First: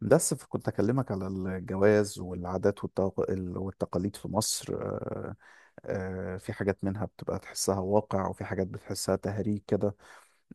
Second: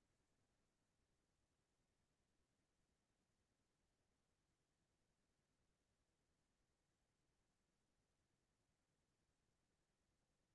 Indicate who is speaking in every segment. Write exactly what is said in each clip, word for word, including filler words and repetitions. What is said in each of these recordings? Speaker 1: بس كنت أكلمك على الجواز والعادات والتق- ال- والتقاليد في مصر. آه، آه، في حاجات منها بتبقى تحسها واقع وفي حاجات بتحسها تهريج كده.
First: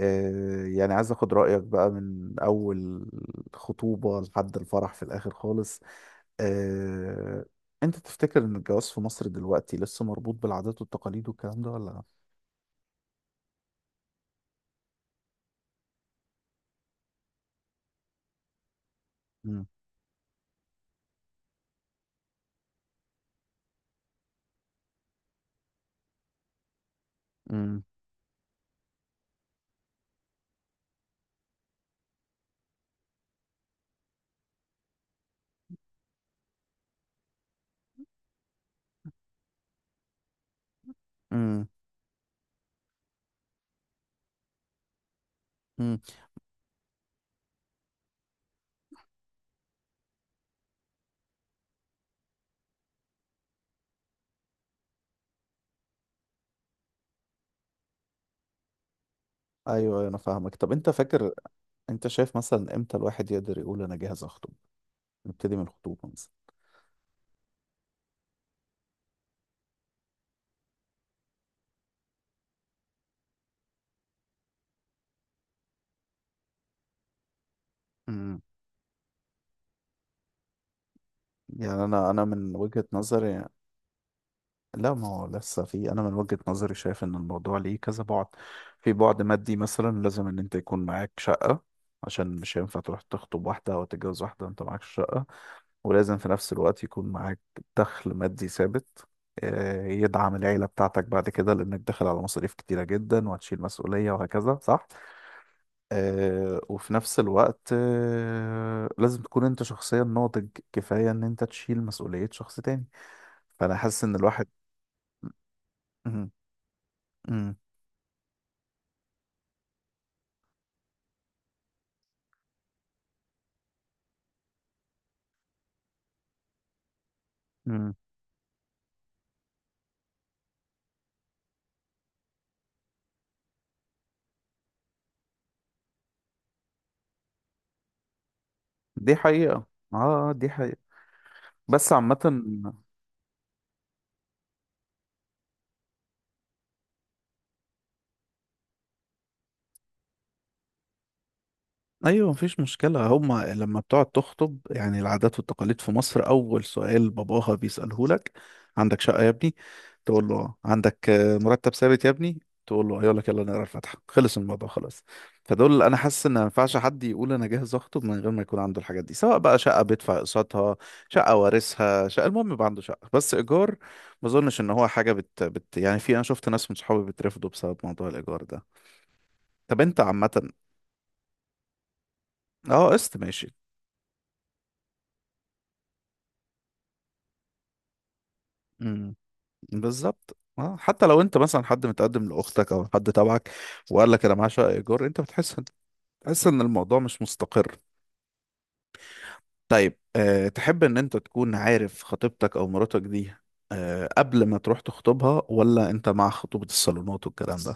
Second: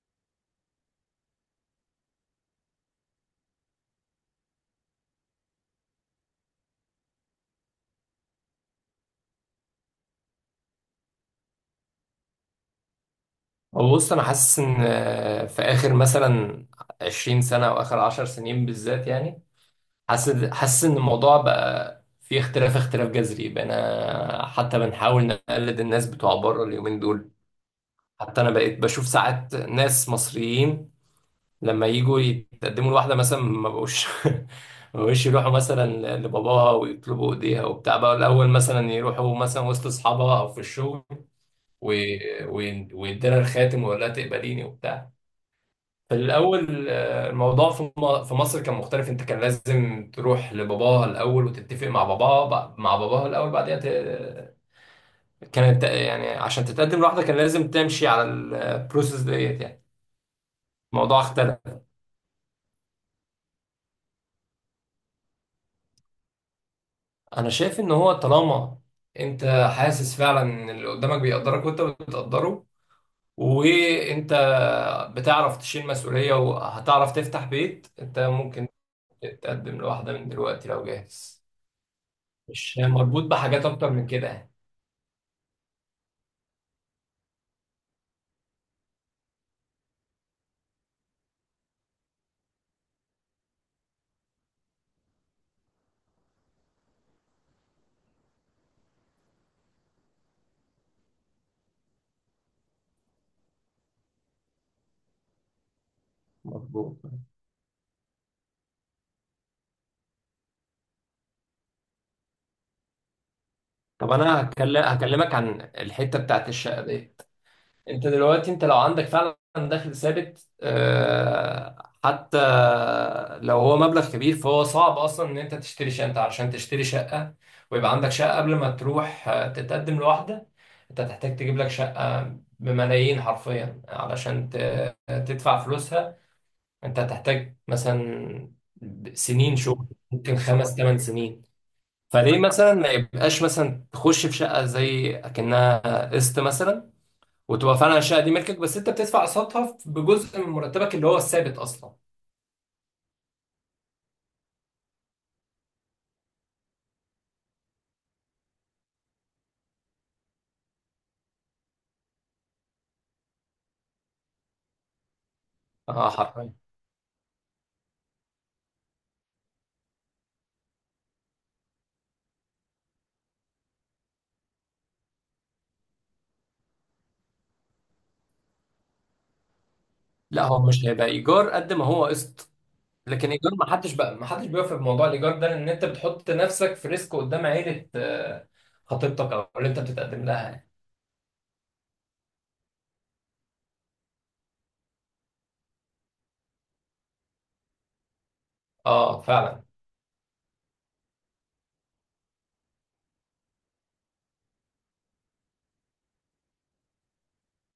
Speaker 1: آه، يعني عايز أخد رأيك بقى من أول خطوبة لحد الفرح في الآخر خالص. آه، أنت تفتكر إن الجواز في مصر دلوقتي لسه مربوط بالعادات والتقاليد والكلام ده ولا لأ؟
Speaker 2: هو بص انا حاسس ان آه، في اخر مثلا عشرين سنه او اخر عشر سنين بالذات يعني.
Speaker 1: مم.
Speaker 2: حاسس حاسس ان الموضوع بقى في اختلاف اختلاف جذري، بقينا حتى بنحاول نقلد الناس بتوع بره اليومين دول.
Speaker 1: مم.
Speaker 2: حتى انا بقيت بشوف ساعات ناس مصريين لما يجوا يتقدموا لواحده مثلا ما بقوش ما بقوش يروحوا مثلا لباباها ويطلبوا ايديها وبتاع، بقى الاول مثلا يروحوا مثلا وسط اصحابها او في الشغل،
Speaker 1: مم.
Speaker 2: و- وي- ويديلها الخاتم ويقول لها تقبليني وبتاع.
Speaker 1: مم.
Speaker 2: في الأول آه، الموضوع في م- في مصر كان مختلف. أنت كان لازم تروح لباباها الأول وتتفق مع باباها، ب- مع باباها الأول بعدين ت- كانت يعني عشان تتقدم لوحدك كان لازم تمشي على البروسيس ديت
Speaker 1: أيوه
Speaker 2: يعني.
Speaker 1: أيوة، أنا فاهمك. طب أنت
Speaker 2: الموضوع
Speaker 1: فاكر؟
Speaker 2: اختلف.
Speaker 1: أنت شايف مثلا إمتى الواحد يقدر يقول أنا جاهز أخطب؟ نبتدي من الخطوبة مثلا.
Speaker 2: أنا شايف إن هو طالما أنت حاسس فعلا إن اللي قدامك بيقدرك وأنت بتقدره، وأنت بتعرف تشيل مسؤولية وهتعرف تفتح بيت، أنت
Speaker 1: امم.
Speaker 2: ممكن تتقدم لواحدة من دلوقتي لو جاهز،
Speaker 1: يعني أنا أنا من
Speaker 2: مش
Speaker 1: وجهة
Speaker 2: مربوط
Speaker 1: نظري،
Speaker 2: بحاجات أكتر من كده يعني.
Speaker 1: لا ما هو لسه في، أنا من وجهة نظري شايف إن الموضوع ليه كذا بعد. في بعد مادي مثلا، لازم إن أنت يكون معاك شقة، عشان مش هينفع تروح تخطب واحدة أو تتجوز واحدة وأنت معاك شقة. ولازم في نفس الوقت يكون معاك دخل مادي ثابت، آه، يدعم العيلة بتاعتك بعد كده، لأنك داخل على مصاريف كتيرة جدا وهتشيل مسؤولية وهكذا، صح؟ آه وفي
Speaker 2: مظبوط.
Speaker 1: نفس الوقت آه لازم تكون انت شخصيا ناضج كفاية ان انت تشيل مسؤولية شخص تاني. فانا حاسس
Speaker 2: طب
Speaker 1: ان
Speaker 2: انا
Speaker 1: الواحد.
Speaker 2: هكل- هكلمك عن الحته
Speaker 1: مم،
Speaker 2: بتاعت الشقه ديت.
Speaker 1: مم،
Speaker 2: انت دلوقتي، انت لو عندك فعلا دخل ثابت آه، حتى لو هو مبلغ كبير، فهو صعب اصلا ان انت تشتري شقه. انت عشان تشتري شقه ويبقى
Speaker 1: مم.
Speaker 2: عندك شقه قبل ما تروح آه، تتقدم لواحده، انت هتحتاج تجيب لك شقه بملايين حرفيا علشان ت- تدفع فلوسها. انت هتحتاج مثلا
Speaker 1: دي
Speaker 2: سنين
Speaker 1: حقيقة.
Speaker 2: شغل،
Speaker 1: اه
Speaker 2: ممكن
Speaker 1: دي
Speaker 2: خمس
Speaker 1: حقيقة،
Speaker 2: ثمان سنين.
Speaker 1: بس عامة.
Speaker 2: فليه مثلا ما يبقاش مثلا تخش في شقه زي اكنها قسط مثلا، وتبقى فعلا الشقه دي ملكك بس انت بتدفع قسطها بجزء من مرتبك اللي هو الثابت اصلا.
Speaker 1: ايوه مفيش مشكله، هما لما بتقعد تخطب يعني العادات والتقاليد في مصر اول سؤال باباها بيساله لك: عندك شقه يا ابني؟ تقول له آه. عندك آه، مرتب ثابت يا ابني؟ تقول له آه. يقول لك يلا نقرا الفاتحه، خلص الموضوع خلاص. فدول انا
Speaker 2: اه
Speaker 1: حاسس ان ما
Speaker 2: حرفيا.
Speaker 1: ينفعش حد يقول انا جاهز اخطب من غير ما يكون عنده الحاجات دي، سواء بقى شقه بيدفع اقساطها، شقه وارثها، شقه، المهم يبقى عنده شقه بس ايجار. ما اظنش ان هو حاجه بت, بت يعني، في، انا شفت ناس من صحابي بترفضوا بسبب موضوع الايجار ده. طب انت
Speaker 2: لا،
Speaker 1: عامه.
Speaker 2: هو مش هيبقى ايجار قد ما هو قسط.
Speaker 1: اه قسط
Speaker 2: لكن ايجار،
Speaker 1: ماشي.
Speaker 2: ما حدش بقى ما حدش بيوافق بموضوع الايجار ده لان انت بتحط نفسك في ريسك قدام عيله، آه،
Speaker 1: مم.
Speaker 2: خطيبتك او اللي انت بتتقدم
Speaker 1: بالظبط،
Speaker 2: لها يعني.
Speaker 1: اه حتى لو انت مثلا حد متقدم لاختك او حد تبعك وقال لك انا معايا شقه ايجار، انت بتحس بتحس ان الموضوع مش مستقر.
Speaker 2: اه فعلا.
Speaker 1: طيب، أه تحب ان انت تكون عارف خطيبتك او مراتك دي أه قبل ما تروح تخطبها، ولا انت مع خطوبه الصالونات والكلام ده؟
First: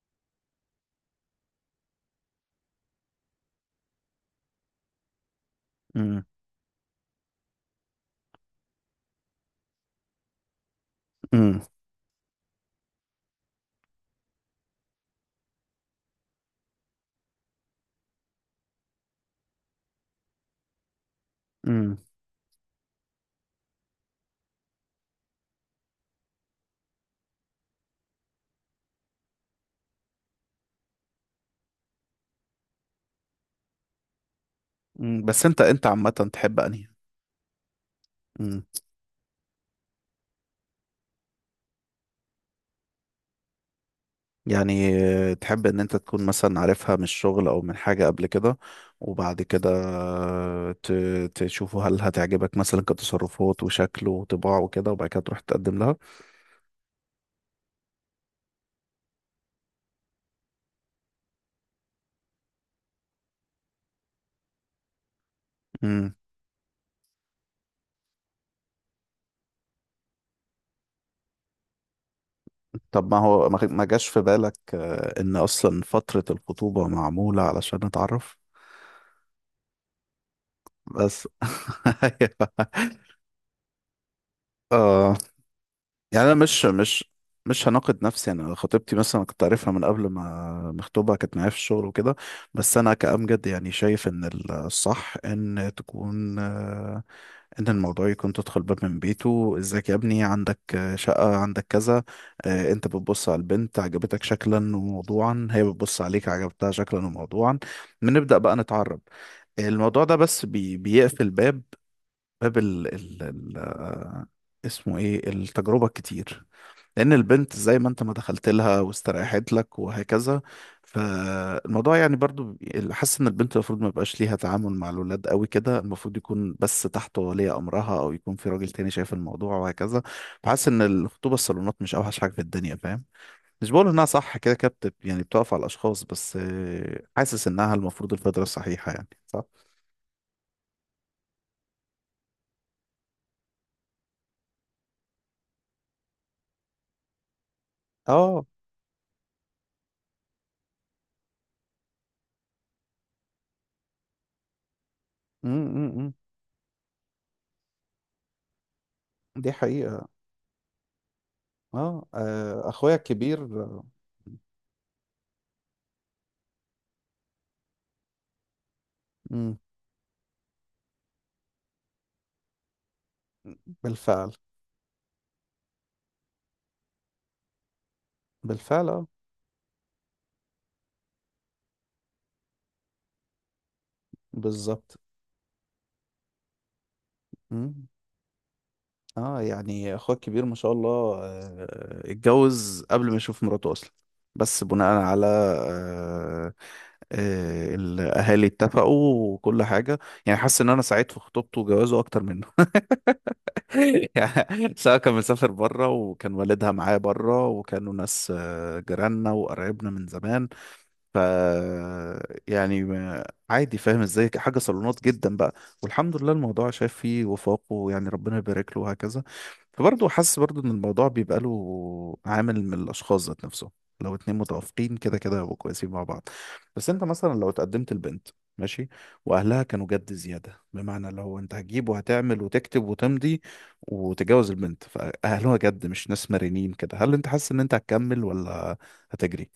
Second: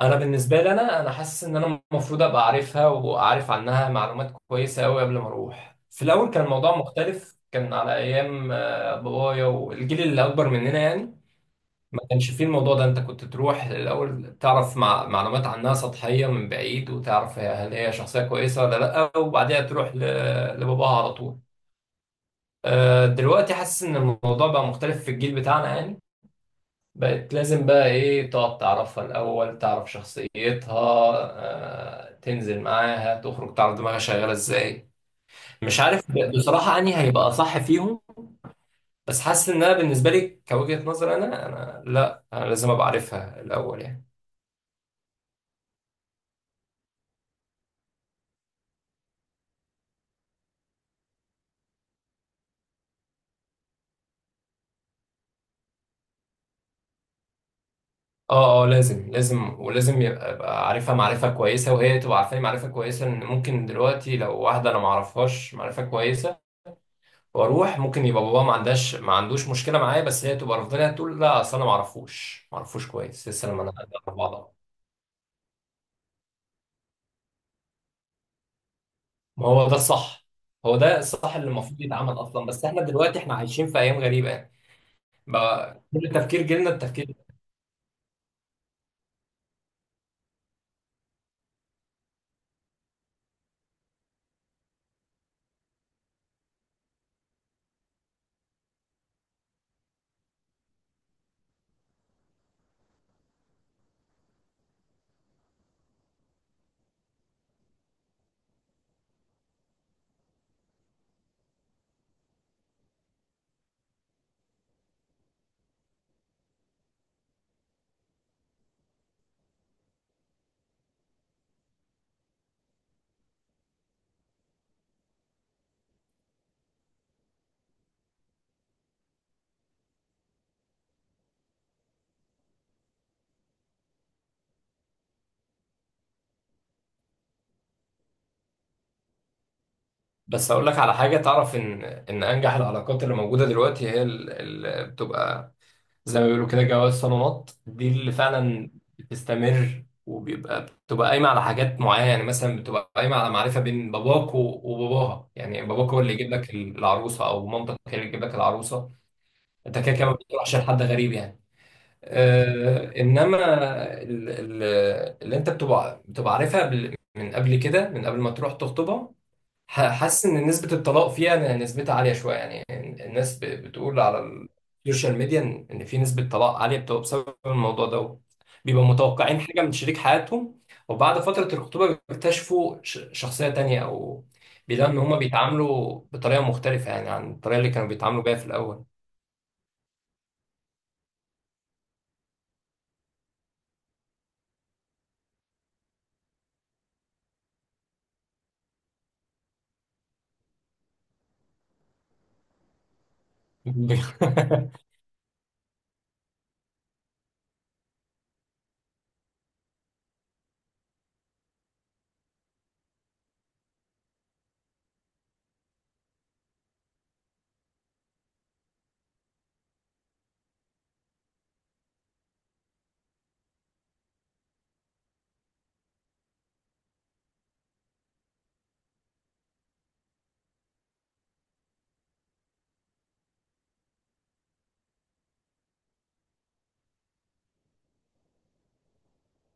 Speaker 2: انا بالنسبه لي، انا انا حاسس ان انا المفروض ابقى عارفها واعرف عنها معلومات كويسه قوي قبل ما اروح. في
Speaker 1: امم.
Speaker 2: الاول كان الموضوع مختلف، كان على ايام آه، بابايا والجيل اللي اكبر مننا يعني.
Speaker 1: امم.
Speaker 2: ما كانش فيه الموضوع ده. انت كنت تروح الاول تعرف مع معلومات عنها سطحيه من بعيد، وتعرف هي- هل هي شخصيه كويسه ولا لا، وبعدها تروح ل- لباباها على طول.
Speaker 1: امم.
Speaker 2: آه، دلوقتي حاسس ان الموضوع بقى مختلف في الجيل بتاعنا يعني. بقت لازم بقى ايه، تقعد تعرفها الأول، تعرف شخصيتها، آه، تنزل معاها تخرج تعرف دماغها شغالة ازاي.
Speaker 1: بس انت
Speaker 2: مش
Speaker 1: انت عامه
Speaker 2: عارف ب-
Speaker 1: تحب
Speaker 2: بصراحة
Speaker 1: انهي
Speaker 2: أنهي هيبقى صح فيهم، بس حاسس إن أنا بالنسبة لي كوجهة نظر، أنا أنا لا، أنا لازم أبقى عارفها الأول يعني.
Speaker 1: يعني، آه، تحب ان انت تكون مثلا عارفها من الشغل او من حاجة قبل كده، وبعد كده آه، ت- تشوفوا هل هتعجبك مثلا كتصرفات وشكل وطباع وكده وبعد كده تروح تقدم لها.
Speaker 2: اه اه لازم، لازم ولازم يبقى أبقى عارفها معرفة كويسة وهي تبقى عارفاني معرفة كويسة. إن ممكن دلوقتي لو واحدة أنا معرفهاش معرفة
Speaker 1: مم.
Speaker 2: كويسة واروح، ممكن يبقى بابا ما عندهاش ما عندوش مشكله معايا بس هي تبقى رافضاني، تقول لا اصل انا ما اعرفوش ما اعرفوش
Speaker 1: طب ما
Speaker 2: كويس
Speaker 1: هو
Speaker 2: لسه،
Speaker 1: ما
Speaker 2: لما انا
Speaker 1: ما جاش
Speaker 2: أعرف
Speaker 1: في
Speaker 2: بعضها.
Speaker 1: بالك آه، ان اصلا فترة الخطوبة معمولة علشان نتعرف.
Speaker 2: ما هو ده الصح. هو ده
Speaker 1: بس
Speaker 2: الصح اللي المفروض يتعمل اصلا،
Speaker 1: ايوه.
Speaker 2: بس احنا دلوقتي احنا عايشين في ايام غريبه يعني.
Speaker 1: اه.
Speaker 2: بقى كل
Speaker 1: يعني انا
Speaker 2: التفكير،
Speaker 1: مش
Speaker 2: جيلنا
Speaker 1: مش
Speaker 2: التفكير.
Speaker 1: مش هناقض نفسي يعني، أنا خطيبتي مثلا كنت عارفها من قبل ما مخطوبه، كانت معايا في الشغل وكده. بس انا كأمجد يعني شايف ان الصح ان تكون، آه، ان الموضوع يكون تدخل باب من بيته، ازيك يا ابني؟ عندك آه، شقه؟ عندك كذا؟ آه، انت بتبص على البنت عجبتك شكلا وموضوعا، هي بتبص عليك عجبتها شكلا وموضوعا، بنبدأ بقى نتعرف. الموضوع ده بس بي بيقفل باب، باب ال ال ال آه، اسمه ايه التجربه الكتير، لأن البنت زي ما أنت ما دخلت لها واستريحت لك وهكذا. فالموضوع يعني برضو، حاسس إن البنت المفروض ما يبقاش ليها تعامل مع الولاد قوي كده، المفروض يكون بس تحت ولي أمرها أو يكون في راجل تاني شايف الموضوع وهكذا. فحاسس إن الخطوبة الصالونات مش أوحش حاجة في الدنيا، فاهم؟ مش بقول إنها صح كده كده، بت- يعني بتقف على الأشخاص بس، آه، حاسس إنها المفروض الفترة الصحيحة يعني، صح؟
Speaker 2: بس اقول لك على حاجه. تعرف ان ان انجح العلاقات اللي موجوده دلوقتي هي اللي بتبقى زي ما بيقولوا كده جواز صالونات. دي اللي
Speaker 1: اه.
Speaker 2: فعلا بتستمر، وبيبقى بتبقى قايمة على حاجات معينة يعني. مثلا بتبقى قايمة على معرفة بين باباك و- وباباها. يعني باباك هو اللي
Speaker 1: امم.
Speaker 2: يجيب لك العروسة أو مامتك هي اللي تجيب لك العروسة.
Speaker 1: دي
Speaker 2: أنت كده كده
Speaker 1: حقيقة.
Speaker 2: ما بتروحش لحد غريب يعني.
Speaker 1: اه. آه،
Speaker 2: آه
Speaker 1: اخويا
Speaker 2: إنما
Speaker 1: الكبير. آه،
Speaker 2: ال- ال- اللي أنت بتبقى بتبقى عارفها بال- من قبل كده من قبل ما تروح تخطبها.
Speaker 1: مم.
Speaker 2: ح- حاسس ان نسبة الطلاق فيها، إن نسبتها عالية شوية يعني. الناس ب- بتقول
Speaker 1: بالفعل.
Speaker 2: على السوشيال ميديا ان إن في نسبة طلاق عالية بتبقى بسبب الموضوع ده. بيبقوا
Speaker 1: بالفعل.
Speaker 2: متوقعين حاجة من شريك حياتهم، وبعد فترة الخطوبة بيكتشفوا ش- شخصية تانية، او بيلاقوا ان
Speaker 1: بالظبط.
Speaker 2: هما بيتعاملوا بطريقة مختلفة يعني عن الطريقة اللي
Speaker 1: مم.
Speaker 2: كانوا بيتعاملوا بيها في الاول.
Speaker 1: اه يعني اخوك الكبير ما شاء الله، آه، اتجوز قبل ما يشوف مراته اصلا، بس بناء على آه، آه، الاهالي اتفقوا وكل حاجه. يعني حاسس ان انا سعيد في خطوبته وجوازه اكتر منه. يعني سواء كان مسافر بره وكان والدها معايا بره وكانوا ناس آه، جيراننا وقرايبنا من زمان. ف يعني ما- عادي، فاهم ازاي، حاجه صالونات جدا بقى. والحمد لله الموضوع شاف فيه وفاقه ويعني ربنا يبارك له وهكذا. فبرضه حاسس برضه ان الموضوع بيبقى له عامل من الاشخاص ذات نفسهم. لو اتنين متوافقين كده كده هيبقوا كويسين مع بعض. بس انت مثلا لو اتقدمت لبنت ماشي، واهلها كانوا جد زياده، بمعنى اللي هو انت هتجيب وهتعمل وتكتب وتمضي وتتجوز البنت، فاهلها جد مش ناس مرنين كده، هل انت حاسس ان انت هتكمل ولا هتجري؟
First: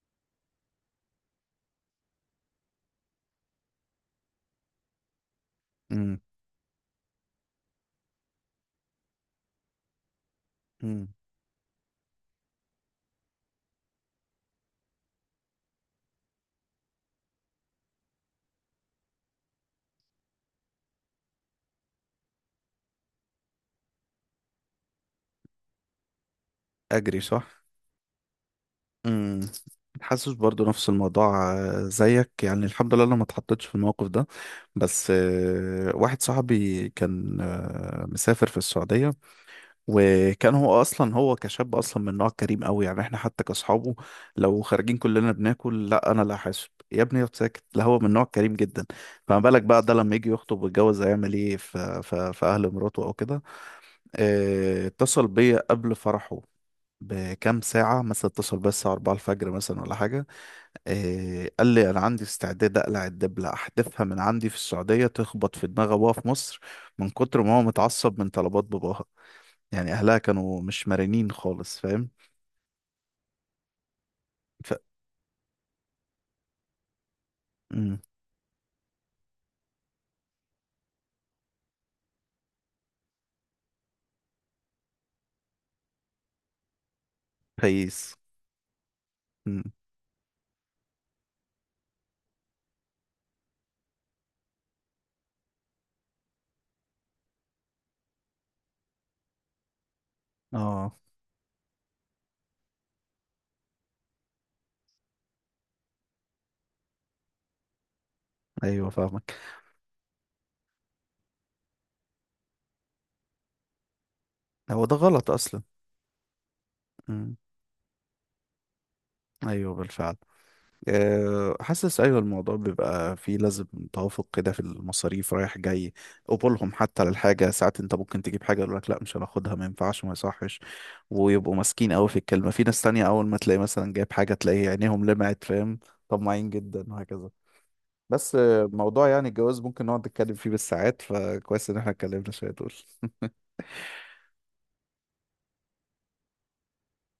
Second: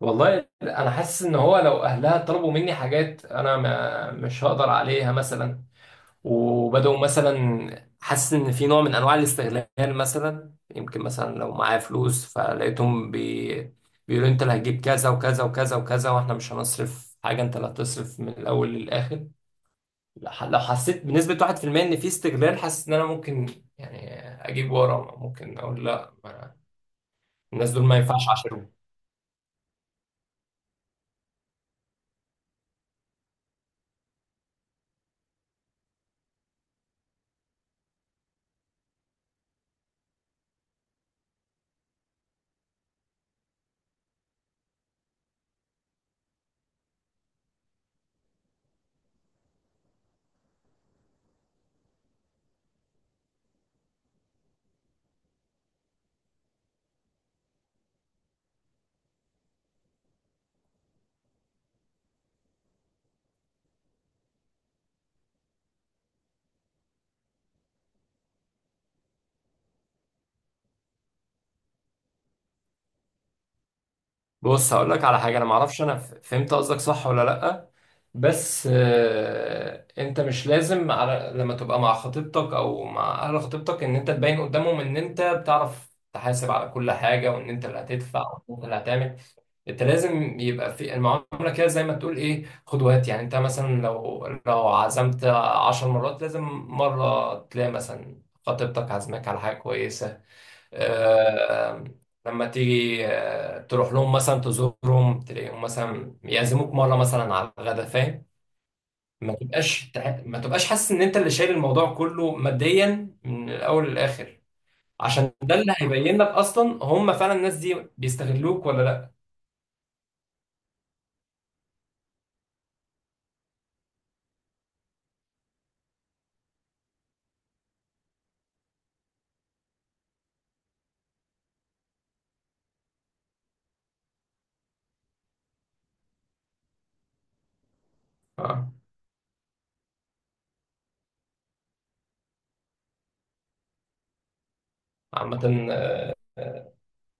Speaker 2: والله انا حاسس ان هو لو اهلها طلبوا مني حاجات انا ما مش هقدر عليها مثلا،
Speaker 1: امم.
Speaker 2: وبدأوا مثلا، حاسس ان في نوع من انواع الاستغلال مثلا، يمكن
Speaker 1: امم.
Speaker 2: مثلا لو معايا فلوس فلقيتهم بي... بيقولوا انت اللي هتجيب كذا وكذا وكذا وكذا واحنا مش هنصرف حاجة، انت اللي هتصرف من الاول للاخر. لح- لو حسيت بنسبة واحد في المية ان في استغلال، حاسس ان انا ممكن يعني اجيب ورا، ممكن اقول لا ما-
Speaker 1: اجري صح.
Speaker 2: الناس دول ما ينفعش، عشان.
Speaker 1: امم. حاسس برضو نفس الموضوع، آه، زيك يعني الحمد لله انا ما اتحطيتش في الموقف ده. بس آه، واحد صاحبي كان آه، مسافر في السعودية، وكان هو اصلا، هو كشاب اصلا من نوع كريم قوي يعني، احنا حتى كاصحابه لو خارجين كلنا بناكل، لا انا، لا حاسب يا ابني اقعد ساكت، لا هو من نوع كريم جدا. فما بالك بقى ده لما يجي يخطب ويتجوز هيعمل ايه في في في اهل مراته او كده. آه، اتصل بيا قبل فرحه بكام ساعة مثلا، اتصل بس الساعة أربعة الفجر مثلا ولا حاجة. آه قال لي أنا عندي استعداد أقلع الدبلة أحدفها من عندي في السعودية تخبط في دماغ أبوها في مصر، من كتر ما هو متعصب من طلبات باباها. يعني أهلها كانوا مش مرنين خالص، فاهم؟ ف...
Speaker 2: بص هقول لك على حاجه. انا ما اعرفش انا ف- فهمت قصدك صح ولا لا.
Speaker 1: مم.
Speaker 2: بس آه، انت مش لازم على لما تبقى مع خطيبتك او مع اهل خطيبتك ان انت تبين قدامهم ان انت بتعرف تحاسب على كل حاجه وان انت اللي
Speaker 1: فايس.
Speaker 2: هتدفع وان انت اللي هتعمل.
Speaker 1: مم.
Speaker 2: انت لازم يبقى في المعامله كده زي ما تقول ايه، خد وهات يعني. انت مثلا لو لو عزمت عشر مرات لازم مره تلاقي مثلا خطيبتك عزمك على حاجه كويسه،
Speaker 1: اه.
Speaker 2: آه، لما تيجي آه، تروح لهم مثلا تزورهم، تلاقيهم مثلا يعزموك مره مثلا على الغدا فاهم.
Speaker 1: أيوه فاهمك.
Speaker 2: ما تبقاش تح- ما تبقاش حاسس ان انت اللي شايل الموضوع كله ماديا من الاول للاخر.
Speaker 1: هو ده غلط
Speaker 2: عشان ده
Speaker 1: أصلا.
Speaker 2: اللي هيبين لك اصلا هم فعلا
Speaker 1: مم.
Speaker 2: الناس دي بيستغلوك ولا لا.
Speaker 1: أيوه بالفعل. آه، حاسس ايوه الموضوع بيبقى فيه لازم توافق كده في المصاريف رايح جاي، قبولهم حتى للحاجه، ساعات انت ممكن تجيب حاجه يقول لك لا مش هناخدها ما ينفعش وما يصحش، ويبقوا ماسكين قوي في الكلمه. في ناس تانية اول ما تلاقي مثلا جايب حاجه تلاقي عينيهم لمعت، فاهم؟ طماعين جدا وهكذا. بس آه،
Speaker 2: آه،
Speaker 1: موضوع يعني الجواز ممكن نقعد نتكلم فيه بالساعات، فكويس ان احنا اتكلمنا شويه دول.
Speaker 2: عامه، آه،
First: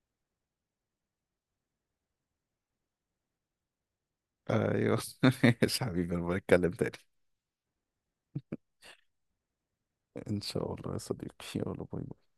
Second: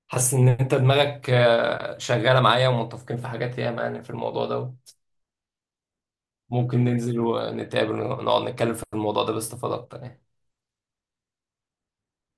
Speaker 2: حاسس ان انت دماغك آه، شغاله معايا ومتفقين في حاجات ياما يعني في الموضوع ده.
Speaker 1: ايوه. ماشي يا حبيبي انا بتكلم
Speaker 2: ممكن
Speaker 1: تاني.
Speaker 2: ننزل ونتقابل ونقعد نتكلم في الموضوع ده باستفاضه اكتر يعني.
Speaker 1: ان شاء الله يا صديقي، يلا باي باي.